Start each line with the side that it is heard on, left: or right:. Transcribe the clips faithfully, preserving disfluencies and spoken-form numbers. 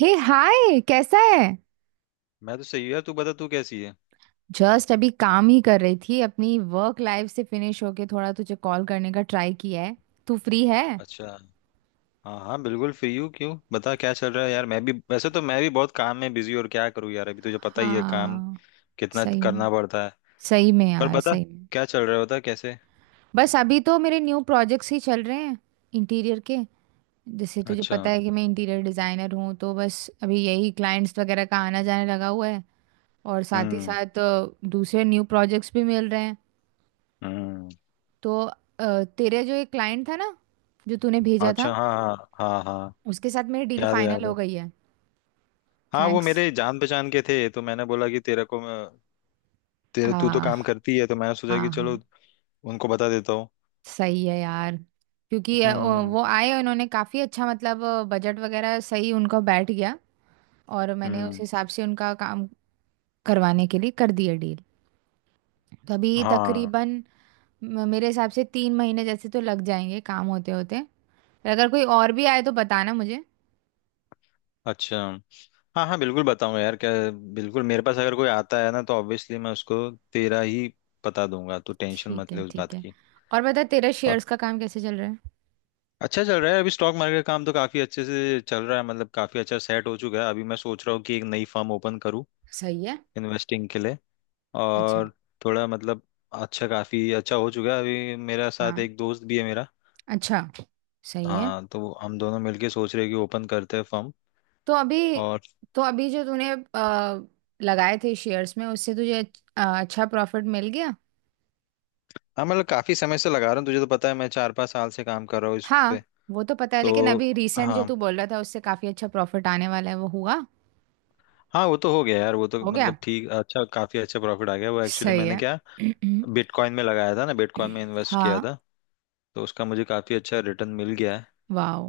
right: हे hi, कैसा है।
left: मैं तो सही हूँ यार। तू बता, तू कैसी है?
right: जस्ट अभी काम ही कर रही थी, अपनी वर्क लाइफ से फिनिश होके थोड़ा तुझे कॉल करने का ट्राई किया है। तू फ्री है?
left: अच्छा। हाँ हाँ, बिल्कुल फ्री हूँ। क्यों, बता क्या चल रहा है यार? मैं भी वैसे तो मैं भी बहुत काम में बिजी, और क्या करूँ यार, अभी तुझे पता ही है काम
right: हाँ।
left: कितना
right: सही में।
left: करना पड़ता है।
right: सही में
left: पर
right: यार,
left: बता,
right: सही में।
left: क्या चल रहा है? बता कैसे।
right: बस अभी तो मेरे न्यू प्रोजेक्ट्स ही चल रहे हैं, इंटीरियर के। जैसे तुझे
left: अच्छा।
right: पता है कि मैं इंटीरियर डिजाइनर हूँ, तो बस अभी यही क्लाइंट्स वगैरह का आना जाने लगा हुआ है। और साथ ही
left: हम्म।
right: साथ अ, दूसरे न्यू प्रोजेक्ट्स भी मिल रहे हैं।
left: हम्म।
right: तो अ, तेरे जो एक क्लाइंट था ना, जो तूने भेजा था,
left: अच्छा। हाँ हाँ। हाँ हाँ।
right: उसके साथ मेरी डील
left: याद है,
right: फाइनल
left: याद
right: हो
left: है।
right: गई है।
left: हाँ वो
right: थैंक्स।
left: मेरे जान पहचान के थे, तो मैंने बोला कि तेरे को मैं तेरे तू तो काम
right: हाँ
left: करती है, तो मैंने सोचा कि
right: हाँ
left: चलो
right: हाँ।
left: उनको बता देता हूँ।
right: सही है यार। क्योंकि अ,
left: हम्म।
right: वो आए, उन्होंने काफ़ी अच्छा मतलब बजट वगैरह सही उनका बैठ गया। और मैंने उस
left: हम्म।
right: हिसाब से उनका काम करवाने के लिए कर दिया डील। तो अभी
left: हाँ।
right: तकरीबन म- मेरे हिसाब से तीन महीने जैसे तो लग जाएंगे, काम होते होते। अगर कोई और भी आए तो बताना मुझे।
left: अच्छा, हाँ हाँ, बिल्कुल बताऊंगा यार। क्या बिल्कुल, मेरे पास अगर कोई आता है ना, तो ऑब्वियसली मैं उसको तेरा ही बता दूंगा। तू टेंशन
right: ठीक
left: मत
right: है
left: ले उस
right: ठीक
left: बात
right: है।
left: की।
right: और बता, तेरा शेयर्स
left: और,
right: का काम कैसे चल रहा है?
left: अच्छा चल रहा है। अभी स्टॉक मार्केट का काम तो काफी अच्छे से चल रहा है, मतलब काफी अच्छा सेट हो चुका है। अभी मैं सोच रहा हूँ कि एक नई फर्म ओपन करूँ
right: सही है।
left: इन्वेस्टिंग के लिए।
right: अच्छा।
left: और थोड़ा मतलब, अच्छा काफी अच्छा हो चुका है। अभी मेरा साथ
right: हाँ।
left: एक दोस्त भी है मेरा।
right: अच्छा। सही है।
left: हाँ, तो हम दोनों मिलके सोच रहे हैं कि ओपन करते हैं फर्म।
right: तो अभी
left: और,
right: तो अभी जो तूने अ, लगाए थे शेयर्स में, उससे तुझे अच- अ, अच्छा प्रॉफिट मिल गया?
left: हाँ मतलब काफी समय से लगा रहा हूँ, तुझे तो पता है मैं चार पाँच साल से काम कर रहा हूँ इस पे।
right: हाँ, वो तो पता है, लेकिन
left: तो,
right: अभी रिसेंट जो
left: हाँ।
right: तू बोल रहा था, उससे काफी अच्छा प्रॉफिट आने वाला है, वो हुआ?
left: हाँ वो तो हो गया यार, वो तो
right: हो गया।
left: मतलब ठीक, अच्छा काफी अच्छा प्रॉफिट आ गया। वो एक्चुअली,
right: सही
left: मैंने
right: है।
left: क्या बिटकॉइन में लगाया था ना, बिटकॉइन में इन्वेस्ट किया
right: हाँ।
left: था, तो उसका मुझे काफी अच्छा रिटर्न मिल गया है।
right: वाओ।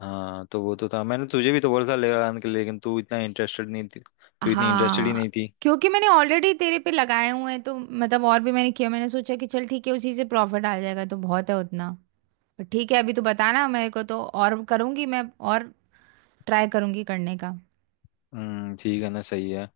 left: हाँ तो वो तो था, मैंने तुझे भी तो बोला था लगाने के लिए, लेकिन तू इतना इंटरेस्टेड नहीं थी। तू इतनी इंटरेस्टेड ही नहीं
right: हाँ।
left: थी।
right: क्योंकि मैंने ऑलरेडी तेरे पे लगाए हुए हैं, तो मतलब और भी मैंने किया, मैंने सोचा कि चल ठीक है उसी से प्रॉफिट आ जाएगा तो बहुत है उतना। पर ठीक है, अभी तो बताना मेरे को तो और करूंगी मैं। और ट्राई करूंगी करने का।
left: हम्म, ठीक है ना, सही है।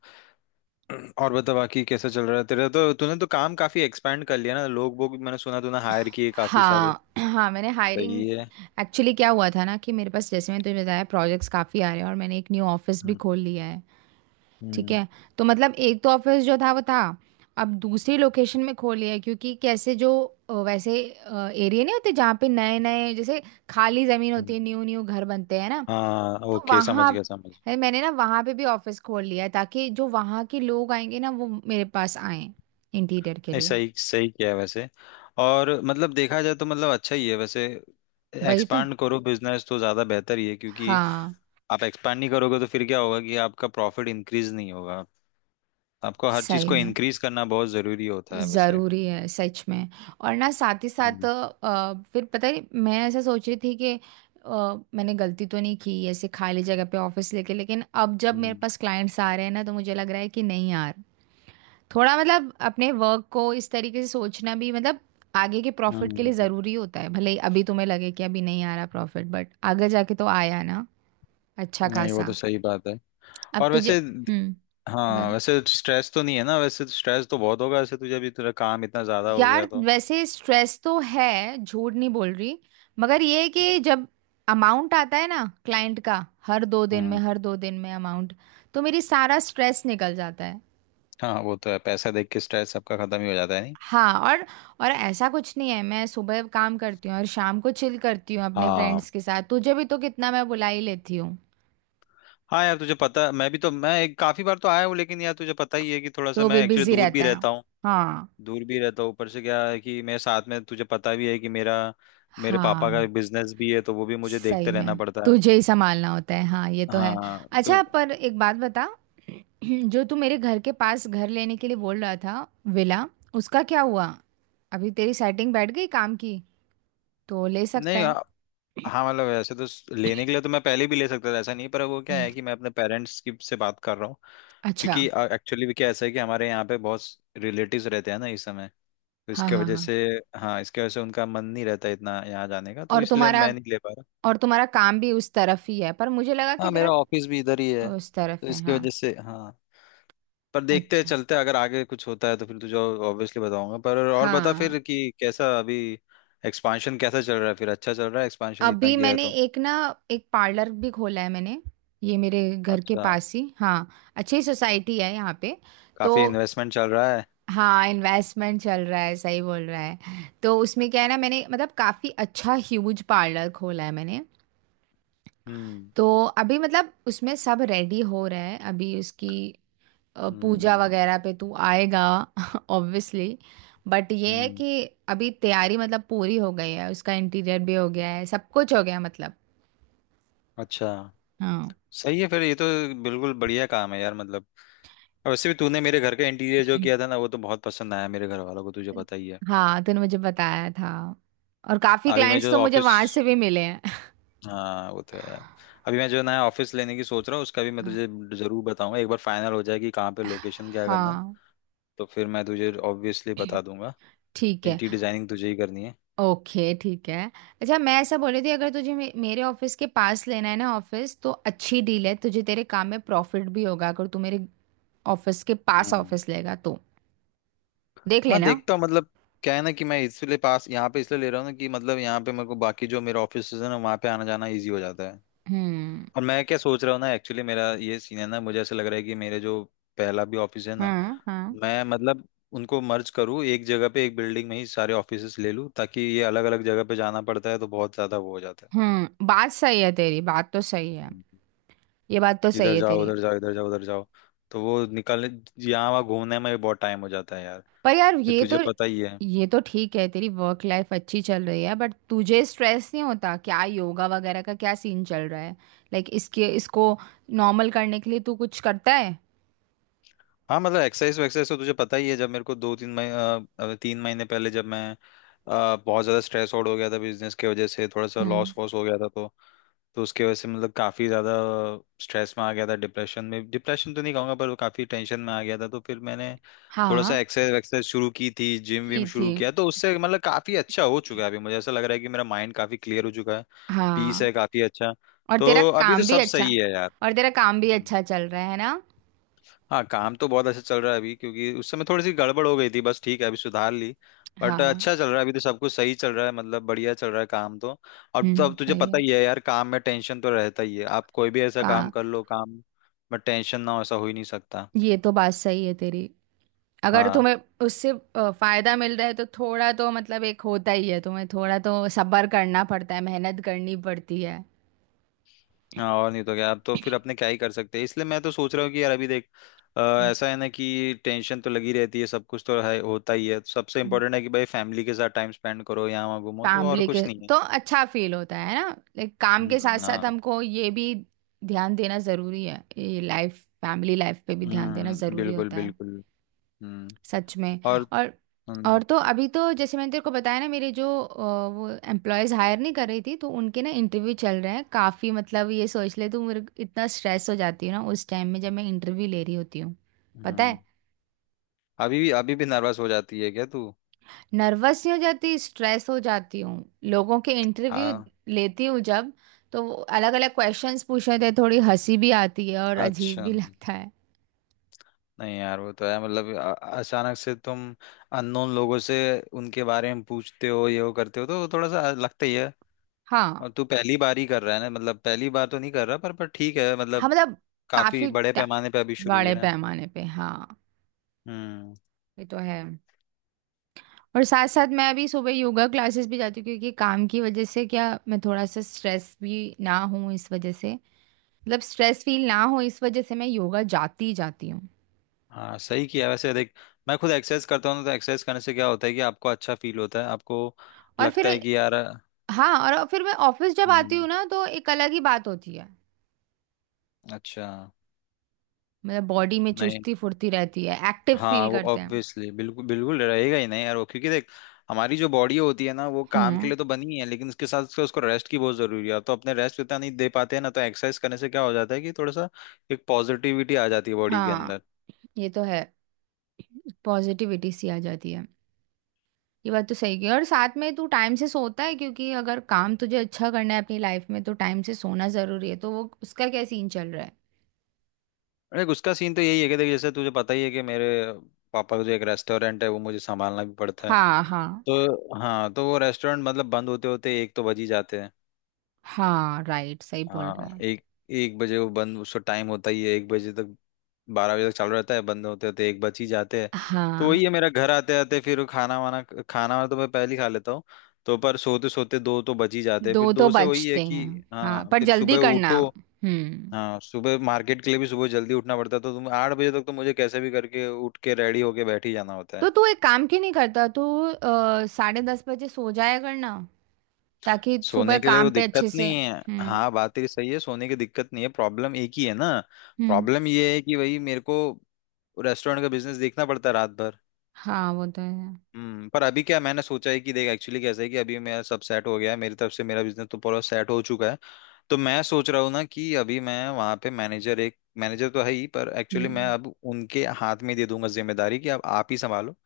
left: और बता, बाकी कैसा चल रहा है तेरा? तो तूने तो काम काफी एक्सपेंड कर लिया ना। लोग वो भी मैंने सुना तूने हायर किए काफी सारे।
right: हाँ हाँ, मैंने हायरिंग,
left: सही है।
right: एक्चुअली क्या हुआ था ना, कि मेरे पास, जैसे मैंने तुझे बताया, प्रोजेक्ट्स काफ़ी आ रहे हैं और मैंने एक न्यू ऑफिस भी
left: हम्म।
right: खोल लिया है। ठीक
left: हम्म।
right: है। तो मतलब एक तो ऑफिस जो था वो था, अब दूसरी लोकेशन में खोल लिया है क्योंकि कैसे जो अ, वैसे एरिया नहीं होते जहाँ पे नए नए जैसे खाली ज़मीन होती
left: हम्म।
right: है, न्यू न्यू घर बनते हैं ना।
left: हाँ
right: तो
left: ओके, समझ
right: वहाँ
left: गया, समझ।
right: है, मैंने ना वहाँ पे भी ऑफिस खोल लिया है ताकि जो वहाँ के लोग आएंगे ना वो मेरे पास आए, इंटीरियर के
left: नहीं,
right: लिए।
left: सही सही किया है वैसे। और मतलब देखा जाए तो, मतलब अच्छा ही है वैसे।
right: वही तो।
left: एक्सपांड करो बिजनेस, तो ज़्यादा बेहतर ही है, क्योंकि
right: हाँ।
left: आप एक्सपांड नहीं करोगे तो फिर क्या होगा कि आपका प्रॉफिट इंक्रीज नहीं होगा। आपको हर चीज़
right: सही
left: को
right: में।
left: इंक्रीज करना बहुत ज़रूरी होता है वैसे।
right: जरूरी है सच में। और ना साथ ही साथ
left: हम्म।
right: अ, फिर पता है, मैं ऐसा सोच रही थी कि अ, मैंने गलती तो नहीं की ऐसे खाली जगह पे ऑफिस लेके, लेकिन अब जब मेरे
left: हम्म।
right: पास क्लाइंट्स आ रहे हैं ना, तो मुझे लग रहा है कि नहीं यार, थोड़ा मतलब अपने वर्क को इस तरीके से सोचना भी मतलब आगे के प्रॉफिट के लिए
left: हम्म,
right: ज़रूरी होता है, भले ही अभी तुम्हें लगे कि अभी नहीं आ रहा प्रॉफिट, बट आगे जाके तो आया ना, अच्छा
left: नहीं वो तो
right: खासा।
left: सही बात है।
right: अब
left: और
right: तुझे।
left: वैसे,
right: हम्म।
left: हाँ
right: बता।
left: वैसे स्ट्रेस तो नहीं है ना? वैसे तो स्ट्रेस तो बहुत होगा वैसे, तुझे भी तेरा काम इतना ज़्यादा हो गया
right: यार
left: तो।
right: वैसे स्ट्रेस तो है, झूठ नहीं बोल रही। मगर ये है कि जब अमाउंट आता है ना क्लाइंट का, हर दो दिन में
left: हम्म।
right: हर दो दिन में अमाउंट, तो मेरी सारा स्ट्रेस निकल जाता है।
left: हाँ वो तो है, पैसा देख के स्ट्रेस सबका खत्म ही हो जाता है, नहीं?
right: हाँ, और और ऐसा कुछ नहीं है, मैं सुबह काम करती हूँ और शाम को चिल करती हूँ अपने
left: हाँ
right: फ्रेंड्स के साथ, तुझे भी तो कितना मैं बुला ही लेती हूँ।
left: हाँ यार, तुझे पता मैं भी तो मैं एक, काफी बार तो आया हूँ, लेकिन यार तुझे पता ही है कि थोड़ा सा
right: तो भी
left: मैं एक्चुअली
right: बिजी
left: दूर भी
right: रहता है।
left: रहता हूँ।
right: हाँ
left: दूर भी रहता हूँ, ऊपर से क्या है कि मेरे साथ में तुझे पता भी है कि मेरा मेरे पापा का
right: हाँ।
left: बिजनेस भी है, तो वो भी मुझे
right: सही
left: देखते रहना
right: में,
left: पड़ता है।
right: तुझे ही संभालना होता है। हाँ, ये तो है।
left: हाँ
right: अच्छा,
left: तो,
right: पर एक बात बता, जो तू मेरे घर के पास घर लेने के लिए बोल रहा था, विला, उसका क्या हुआ? अभी तेरी सेटिंग बैठ गई काम की, तो ले सकता
left: नहीं
right: है?
left: आ- हाँ मतलब वैसे तो स- लेने के लिए तो मैं पहले भी ले सकता था, ऐसा नहीं। पर वो क्या
right: हम्म,
left: है कि मैं अपने पेरेंट्स की से बात कर रहा हूँ।
right: अच्छा।
left: क्योंकि एक्चुअली भी क्या ऐसा है कि हमारे यहाँ पे बहुत रिलेटिव्स रहते हैं ना इस समय, तो
right: हाँ
left: इसके
right: हाँ
left: वजह
right: हाँ।
left: से। हाँ, इसके वजह से उनका मन नहीं रहता इतना यहाँ जाने का, तो
right: और
left: इसलिए
right: तुम्हारा
left: मैं नहीं ले पा।
right: और तुम्हारा काम भी उस तरफ ही है, पर मुझे लगा कि
left: हाँ,
right: तेरा
left: मेरा ऑफिस भी इधर ही है,
right: उस
left: तो
right: तरफ है,
left: इसकी
right: हाँ।
left: वजह से। हाँ, पर देखते हैं,
right: अच्छा।
left: चलते हैं, अगर आगे कुछ होता है तो फिर तुझे ऑब्वियसली बताऊंगा। पर और बता
right: हाँ।
left: फिर कि कैसा अभी, एक्सपांशन कैसा चल रहा है फिर? अच्छा चल रहा है, एक्सपांशन इतना
right: अभी
left: किया है
right: मैंने
left: तो।
right: एक ना, एक पार्लर भी खोला है मैंने। ये मेरे घर के
left: अच्छा।
right: पास ही, हाँ। अच्छी सोसाइटी है यहाँ पे। तो
left: काफी इन्वेस्टमेंट चल रहा है।
right: हाँ, इन्वेस्टमेंट चल रहा है, सही बोल रहा है। तो उसमें क्या है ना, मैंने मतलब काफ़ी अच्छा ह्यूज पार्लर खोला है मैंने।
left: हम्म।
right: तो अभी मतलब उसमें सब रेडी हो रहे हैं। अभी उसकी अ, पूजा
left: हम्म।
right: वगैरह पे तू आएगा? ऑब्वियसली। बट ये है
left: हम्म।
right: कि अभी तैयारी मतलब पूरी हो गई है, उसका इंटीरियर भी हो गया है, सब कुछ हो गया मतलब।
left: अच्छा,
right: हाँ।
left: सही है फिर, ये तो बिल्कुल बढ़िया काम है यार मतलब। और वैसे भी तूने मेरे घर का इंटीरियर जो किया था ना, वो तो बहुत पसंद आया मेरे घर वालों को, तुझे पता ही है।
right: हाँ, तूने मुझे बताया था। और काफी
left: अभी मैं
right: क्लाइंट्स
left: जो
right: तो मुझे
left: ऑफिस
right: वहां से भी मिले हैं।
left: हाँ, वो तो है। अभी मैं जो नया ऑफिस लेने की सोच रहा हूँ, उसका भी मैं
right: हाँ
left: तुझे जरूर बताऊंगा, एक बार फाइनल हो जाए कि कहाँ पे लोकेशन, क्या करना है,
right: हाँ,
left: तो फिर मैं तुझे ऑब्वियसली बता दूंगा।
right: ठीक है।
left: इंटीरियर डिजाइनिंग तुझे ही करनी है।
right: ओके ठीक है। अच्छा, मैं ऐसा बोल रही थी, अगर तुझे मे मेरे ऑफिस के पास लेना है ना ऑफिस, तो अच्छी डील है, तुझे तेरे काम में प्रॉफिट भी होगा अगर तू मेरे ऑफिस के पास
left: हम्म।
right: ऑफिस लेगा तो। देख
left: हाँ
right: लेना।
left: देखता हूँ, मतलब क्या है ना कि मैं इसलिए पास यहाँ पे इसलिए ले रहा हूँ ना, कि मतलब यहाँ पे मेरे को बाकी जो मेरे ऑफिस है ना, वहाँ पे आना जाना इजी हो जाता है।
right: हम्म।
left: और मैं क्या सोच रहा हूँ ना, एक्चुअली मेरा ये सीन है ना, मुझे ऐसा लग रहा है कि मेरे जो पहला भी ऑफिस है ना,
right: हाँ हाँ।
left: मैं मतलब उनको मर्ज करूँ, एक जगह पे एक बिल्डिंग में ही सारे ऑफिसेस ले लूँ, ताकि ये अलग अलग जगह पे जाना पड़ता है तो बहुत ज्यादा वो हो जाता है।
right: हम्म, बात सही है तेरी, बात तो सही है।
left: हम्म।
right: ये बात तो सही
left: इधर
right: है
left: जाओ
right: तेरी।
left: उधर जाओ, इधर जाओ उधर जाओ, तो वो निकलने, यहाँ वहाँ घूमने में भी बहुत टाइम हो जाता है यार।
right: पर यार,
left: फिर
right: ये तो,
left: तुझे पता ही है।
right: ये तो ठीक है, तेरी वर्क लाइफ अच्छी चल रही है, बट तुझे स्ट्रेस नहीं होता क्या? योगा वगैरह का क्या सीन चल रहा है? लाइक इसके इसको नॉर्मल करने के लिए तू कुछ करता है?
left: हाँ मतलब एक्सरसाइज वैक्सरसाइज तो तुझे पता ही है, जब मेरे को दो तीन महीने, तीन महीने पहले जब मैं अ, बहुत ज्यादा स्ट्रेस आउट हो गया था बिजनेस की वजह से, थोड़ा सा
right: हम्म।
left: लॉस वॉस हो गया था तो। तो उसके वजह से मतलब काफ़ी ज़्यादा स्ट्रेस में आ गया था, डिप्रेशन में, डिप्रेशन तो नहीं कहूँगा पर वो काफ़ी टेंशन में आ गया था, तो फिर मैंने थोड़ा सा
right: हाँ,
left: एक्सरसाइज एक्सरसाइज शुरू की थी, जिम
right: की
left: विम
right: थी।
left: शुरू किया, तो उससे मतलब काफ़ी अच्छा हो चुका है। अभी मुझे ऐसा लग रहा है कि मेरा माइंड काफ़ी क्लियर हो चुका है। पीस है
right: हाँ।
left: काफ़ी अच्छा।
right: और तेरा
left: तो अभी तो
right: काम भी
left: सब
right: अच्छा,
left: सही है यार।
right: और तेरा काम भी अच्छा चल रहा है ना?
left: हाँ, काम तो बहुत अच्छा चल रहा है अभी, क्योंकि उस समय थोड़ी सी गड़बड़ हो गई थी, बस ठीक है अभी सुधार ली। बट
right: हाँ।
left: अच्छा चल रहा है, अभी तो सब कुछ सही चल रहा है मतलब, बढ़िया चल रहा है काम तो। अब तो
right: हम्म,
left: अब तुझे
right: सही
left: पता
right: है।
left: ही है यार, काम में टेंशन तो रहता ही है, आप कोई भी ऐसा
right: का।
left: काम कर लो, काम में टेंशन ना हो ऐसा हो ही नहीं सकता।
right: ये तो बात सही है तेरी। अगर
left: हाँ।
right: तुम्हें उससे अ, फायदा मिल रहा है तो थोड़ा तो मतलब एक होता ही है, तुम्हें थोड़ा तो सब्र करना पड़ता है, मेहनत करनी पड़ती है।
left: हाँ, और नहीं तो क्या, आप तो फिर अपने क्या ही कर सकते हैं। इसलिए मैं तो सोच रहा हूँ कि यार अभी देख, अ, ऐसा है ना कि टेंशन तो लगी रहती है, सब कुछ तो है, होता ही है। सबसे
right: हम्म।
left: इम्पोर्टेंट है कि भाई फैमिली के साथ टाइम स्पेंड करो, यहाँ वहाँ घूमो, तो और
right: फैमिली के
left: कुछ नहीं है।
right: तो अच्छा फील होता है ना, लाइक काम के साथ
left: हम्म,
right: साथ
left: हाँ।
right: हमको ये भी ध्यान देना जरूरी है, ये लाइफ, फैमिली लाइफ पे भी ध्यान देना
left: हम्म,
right: जरूरी
left: बिल्कुल
right: होता है।
left: बिल्कुल। हम्म।
right: सच में।
left: और,
right: और
left: हम्म।
right: और तो अभी तो, जैसे मैंने तेरे को बताया ना, मेरे जो अ, वो एम्प्लॉयज हायर नहीं कर रही थी, तो उनके ना इंटरव्यू चल रहे हैं काफ़ी, मतलब ये सोच ले तू, मेरे को इतना स्ट्रेस हो जाती हूँ ना उस टाइम में जब मैं इंटरव्यू ले रही होती हूँ। पता है।
left: हम्म, अभी भी अभी भी नर्वस हो जाती है क्या तू?
right: नर्वस नहीं हो जाती, स्ट्रेस हो जाती हूँ, लोगों के इंटरव्यू
left: हाँ।
right: लेती हूँ जब, तो अलग अलग क्वेश्चंस पूछ रहे थे, थोड़ी हंसी भी आती है और अजीब
left: अच्छा।
right: भी लगता है।
left: नहीं यार, वो तो है, मतलब अ- अचानक से तुम अननोन लोगों से उनके बारे में पूछते हो, ये वो करते हो, तो वो थोड़ा सा लगता ही है।
right: हाँ।
left: और तू पहली बार ही कर रहा है ना, मतलब पहली बार तो नहीं कर रहा, पर पर ठीक है
right: हाँ
left: मतलब,
right: मतलब
left: काफी
right: काफ़ी
left: बड़े
right: टा-
left: पैमाने पे अभी शुरू हुई
right: बड़े
left: ना।
right: पैमाने पे, हाँ।
left: हम्म।
right: ये तो है। और साथ साथ मैं अभी सुबह योगा क्लासेस भी जाती हूँ क्योंकि काम की वजह से क्या, मैं थोड़ा सा स्ट्रेस भी ना हूँ इस वजह से, मतलब स्ट्रेस फील ना हो इस वजह से, मैं योगा जाती ही जाती हूँ।
left: हाँ सही किया वैसे, देख मैं खुद एक्सरसाइज करता हूँ ना, तो एक्सरसाइज करने से क्या होता है कि आपको अच्छा फील होता है, आपको
right: और फिर।
left: लगता है कि यार।
right: हाँ, और फिर मैं ऑफिस जब आती हूँ
left: हम्म।
right: ना तो एक अलग ही बात होती है।
left: अच्छा।
right: मतलब बॉडी में
left: नहीं,
right: चुस्ती फुर्ती रहती है, एक्टिव
left: हाँ
right: फील
left: वो
right: करते हैं।
left: ऑब्वियसली बिल्कुल बिल्कुल रहेगा ही नहीं यार वो, क्योंकि देख हमारी जो बॉडी होती है ना, वो काम के
right: हाँ।
left: लिए तो बनी है, लेकिन उसके साथ उसके उसको रेस्ट की बहुत जरूरी है, तो अपने रेस्ट इतना नहीं दे पाते हैं ना, तो एक्सरसाइज करने से क्या हो जाता है कि थोड़ा सा एक पॉजिटिविटी आ जाती है बॉडी के
right: हाँ,
left: अंदर।
right: ये तो है। पॉजिटिविटी सी आ जाती है। ये बात तो सही की, और साथ में तू टाइम से सोता है? क्योंकि अगर काम तुझे अच्छा करना है अपनी लाइफ में तो टाइम से सोना जरूरी है, तो वो उसका क्या सीन चल रहा है?
left: देख उसका सीन तो यही है कि देख जैसे तुझे पता ही है कि मेरे पापा का जो एक रेस्टोरेंट है, वो मुझे संभालना भी पड़ता है।
right: हाँ हाँ
left: तो हाँ, तो वो रेस्टोरेंट मतलब बंद होते होते एक तो बज ही जाते हैं।
right: हाँ राइट, सही बोल
left: हाँ,
right: रहा है।
left: एक एक बजे वो बंद, उसका टाइम होता ही है एक बजे तक। बारह बजे तक चालू रहता है, बंद होते होते एक बज ही जाते हैं। तो
right: हाँ।
left: वही है, मेरा घर आते आते फिर खाना वाना, खाना वाना तो मैं पहले ही खा लेता हूँ। तो पर सोते सोते दो तो बज ही जाते हैं, फिर
right: दो तो
left: दो से वही है
right: बचते
left: कि।
right: हैं। हाँ
left: हाँ
right: पर
left: फिर
right: जल्दी
left: सुबह
right: करना।
left: उठो।
right: हम्म।
left: हाँ, सुबह मार्केट के लिए भी सुबह जल्दी उठना पड़ता है, तो तुम आठ बजे तक तो मुझे कैसे भी करके उठ के रेडी होके बैठ ही जाना होता
right: तो
left: है।
right: तू एक काम क्यों नहीं करता, तू अ, साढ़े दस बजे सो जाया करना ताकि सुबह
left: सोने के लिए वो
right: काम पे
left: दिक्कत
right: अच्छे से।
left: नहीं है,
right: हम्म।
left: हाँ बात तेरी सही है। सोने की दिक्कत नहीं है, प्रॉब्लम एक ही है ना।
right: हम्म।
left: प्रॉब्लम ये है कि भाई मेरे को रेस्टोरेंट का बिजनेस देखना पड़ता है रात भर।
right: हाँ, वो तो है।
left: हम्म। पर अभी क्या मैंने सोचा है कि देख एक्चुअली कैसा है कि अभी मेरा सब सेट हो गया है, मेरी तरफ से मेरा बिजनेस तो पूरा सेट हो चुका है। तो मैं सोच रहा हूँ ना कि अभी मैं वहाँ पे मैनेजर एक मैनेजर तो है ही, पर एक्चुअली मैं
right: हम्म।
left: अब उनके हाथ में दे दूंगा जिम्मेदारी कि अब आप ही संभालो।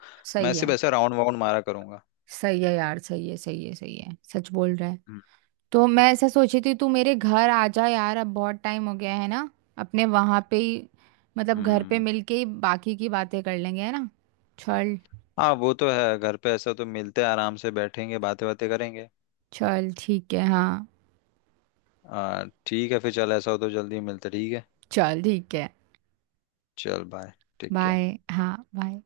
left: मैं
right: सही
left: सिर्फ
right: है।
left: ऐसा राउंड वाउंड मारा करूंगा।
right: सही है यार, सही है सही है सही है, सच बोल रहा है।
left: हम्म।
right: तो मैं ऐसा सोची थी, तू मेरे घर आ जा यार, अब बहुत टाइम हो गया है ना, अपने वहां पे ही, मतलब घर पे
left: हम्म।
right: मिलके ही बाकी की बातें कर लेंगे, है ना। चल।
left: हाँ वो तो है, घर पे ऐसा तो मिलते हैं, आराम से बैठेंगे, बातें बातें करेंगे।
right: चल ठीक है, हाँ।
left: आ, ठीक है फिर चल, ऐसा हो तो जल्दी मिलते, ठीक है।
right: चल ठीक है।
left: चल बाय। ठीक है।
right: बाय। हाँ, बाय।